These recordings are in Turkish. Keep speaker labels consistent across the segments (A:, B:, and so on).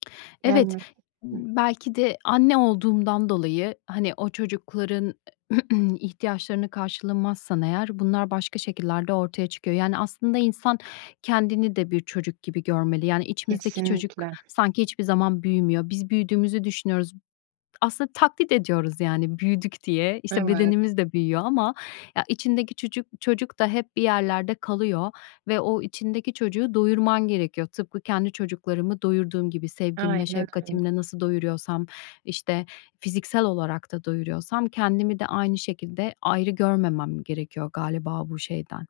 A: Evet,
B: Yani Hıh.
A: mmm, belki de anne olduğumdan dolayı, hani, o çocukların ihtiyaçlarını karşılamazsan eğer bunlar başka şekillerde ortaya çıkıyor. Yani, aslında insan kendini de bir çocuk gibi görmeli. Yani, içimizdeki çocuk
B: Kesinlikle.
A: sanki hiçbir zaman büyümüyor. Biz büyüdüğümüzü düşünüyoruz. Aslında taklit ediyoruz, yani, büyüdük diye. İşte,
B: Evet.
A: bedenimiz de büyüyor ama ya, içindeki çucu çocuk da hep bir yerlerde kalıyor ve o içindeki çocuğu doyurman gerekiyor. Tıpkı kendi çocuklarımı doyurduğum gibi. Sevgimle,
B: Aynen öyle.
A: şefkatimle nasıl doyuruyorsam, işte, fiziksel olarak da doyuruyorsam kendimi de aynı şekilde ayrı görmemem gerekiyor galiba bu şeyden,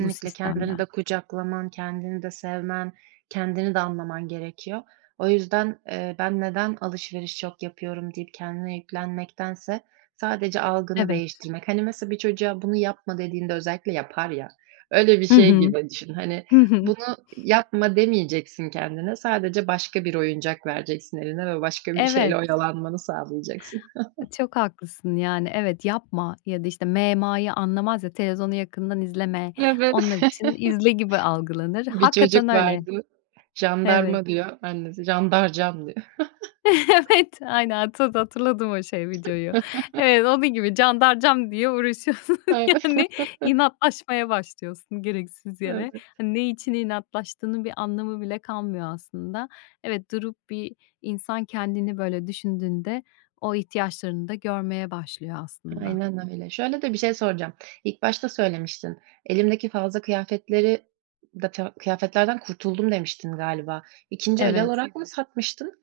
A: bu
B: Kendini de
A: sistemden.
B: kucaklaman, kendini de sevmen, kendini de anlaman gerekiyor. O yüzden, eee, "Ben neden alışveriş çok yapıyorum?" deyip kendine yüklenmektense sadece algını
A: Evet.
B: değiştirmek. Hani, nasıl bir çocuğa, "Bunu yapma." dediğinde özellikle yapar ya, öyle bir
A: Hı
B: şey
A: hı.
B: gibi düşün. Hani,
A: Hı hı.
B: "Bunu yapma." demeyeceksin kendine, sadece başka bir oyuncak vereceksin eline ve başka bir şeyle
A: Evet.
B: oyalanmanı sağlayacaksın.
A: Çok haklısın. Yani, evet yapma ya da işte -me -ma'yı anlamaz ya. "Televizyonu yakından izleme." Onlar
B: Evet.
A: için, "İzle." gibi algılanır.
B: Bir
A: Hakikaten
B: çocuk
A: öyle.
B: vardı.
A: Evet.
B: "Jandarma." diyor annesi. "Jandarcam." diyor.
A: Evet! Aynen. Tabii, hatırladım o şey videoyu. Evet, onun gibi candarcam diye uğraşıyorsun
B: Evet.
A: yani inatlaşmaya başlıyorsun gereksiz yere.
B: Evet.
A: Hani, ne için inatlaştığının bir anlamı bile kalmıyor aslında. Evet, durup bir insan kendini böyle düşündüğünde o ihtiyaçlarını da görmeye başlıyor aslında.
B: Aynen öyle. Şöyle de bir şey soracağım, ilk başta söylemiştin, "Elimdeki fazla kıyafetleri da ta kıyafetlerden kurtuldum." demiştin galiba. 2'nci el
A: Evet.
B: olarak mı satmıştın?